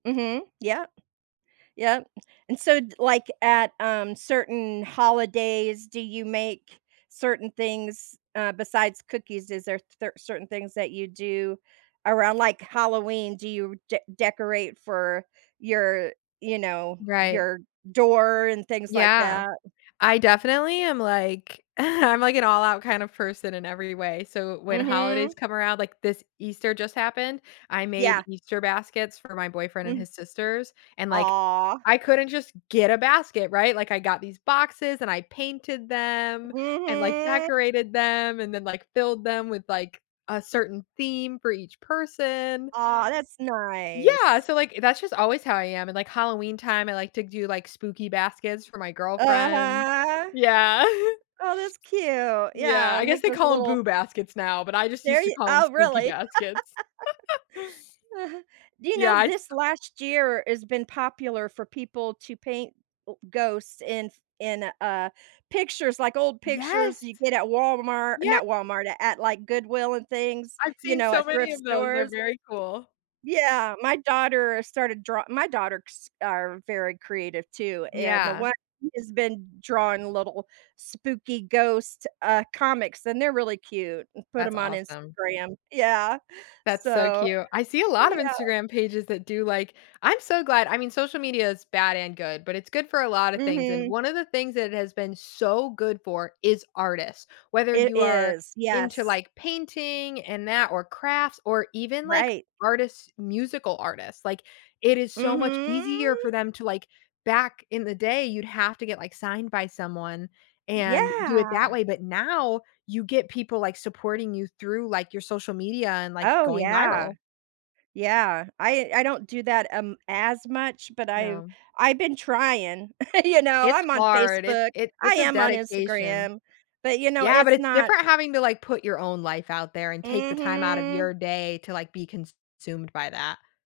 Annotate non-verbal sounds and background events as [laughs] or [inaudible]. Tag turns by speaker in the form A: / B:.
A: Mhm. Yup, yup, and so, like, at, um, certain holidays, do you make certain things, uh, besides cookies? Is there cer certain things that you do around, like, Halloween? Do you de decorate for your, you know,
B: Right.
A: your door and things like
B: Yeah,
A: that?
B: I definitely am, like, [chuckles] I'm, like, an all out kind of person in every way. So when holidays
A: Mhm.
B: come around, like, this Easter just happened, I
A: Yeah.
B: made Easter baskets for my boyfriend and
A: Mm.
B: his sisters, and, like,
A: Aw.
B: I couldn't just get a basket, right? Like, I got these boxes, and I painted them, and, like,
A: Mhm.
B: decorated them, and then, like, filled them with, like, a certain theme for each person.
A: Aw, that's
B: Yeah,
A: nice.
B: so, like, that's just always how I am, and, like, Halloween time, I like to do, like, spooky baskets for my girlfriend
A: Uh-huh.
B: yeah.
A: Oh, that's cute.
B: Yeah,
A: Yeah,
B: I
A: and
B: guess
A: make
B: they
A: those
B: call 'em,
A: little
B: "Boo Baskets" now, but I just
A: There
B: used to
A: you
B: call 'em
A: oh,
B: spooky
A: really?
B: baskets. [chuckles]
A: [laughs] Do you know
B: Yeah, I th
A: this last year has been popular for people to paint, uh, ghosts in in, uh, pictures, like, old pictures
B: Yes.
A: you get at Walmart
B: Yea
A: not Walmart, at at, like, Goodwill and things,
B: I've
A: you
B: seen
A: know,
B: so
A: at
B: many
A: thrift
B: of those, they're
A: stores.
B: very cool.
A: Yeah, my daughter started draw my daughters are very creative too, and the
B: Yeah.
A: one has been drawing little spooky ghost, uh, comics, and they're really cute and put
B: That's
A: 'em on
B: awesome.
A: Instagram yeah,
B: That's so
A: so,
B: cute. I see a lot
A: yeah.
B: of Instagram pages that do, like I'm so glad I mean, social media is bad and good, but, it's good for a lot of things, and
A: Mhm.
B: one of the things that it has been so good for is artists, whether
A: It
B: you are
A: is,
B: into,
A: yes.
B: like, painting and that or crafts or even, like,
A: Right.
B: artists musical artists, like, it is so much easier for
A: Mhm.
B: them to, like, back in the day, you'd have to get, like, signed by someone and do it that
A: Yeah.
B: way, but, now you get people, like, supporting you through, like, your social media and, like,
A: Oh,
B: going
A: yeah.
B: viral.
A: Yeah, I I don't do that, um, as much, but I've
B: No.
A: I've been trying, [chuckles] you know,
B: It's
A: I'm on
B: hard, it
A: Facebook,
B: it
A: I
B: it's a
A: am on
B: dedication.
A: Instagram, but, you know,
B: Yeah, but,
A: it's
B: it's
A: not
B: different having to, like, put your own life out there and take the time out of
A: Mhm.
B: your day to, like, be consumed by that.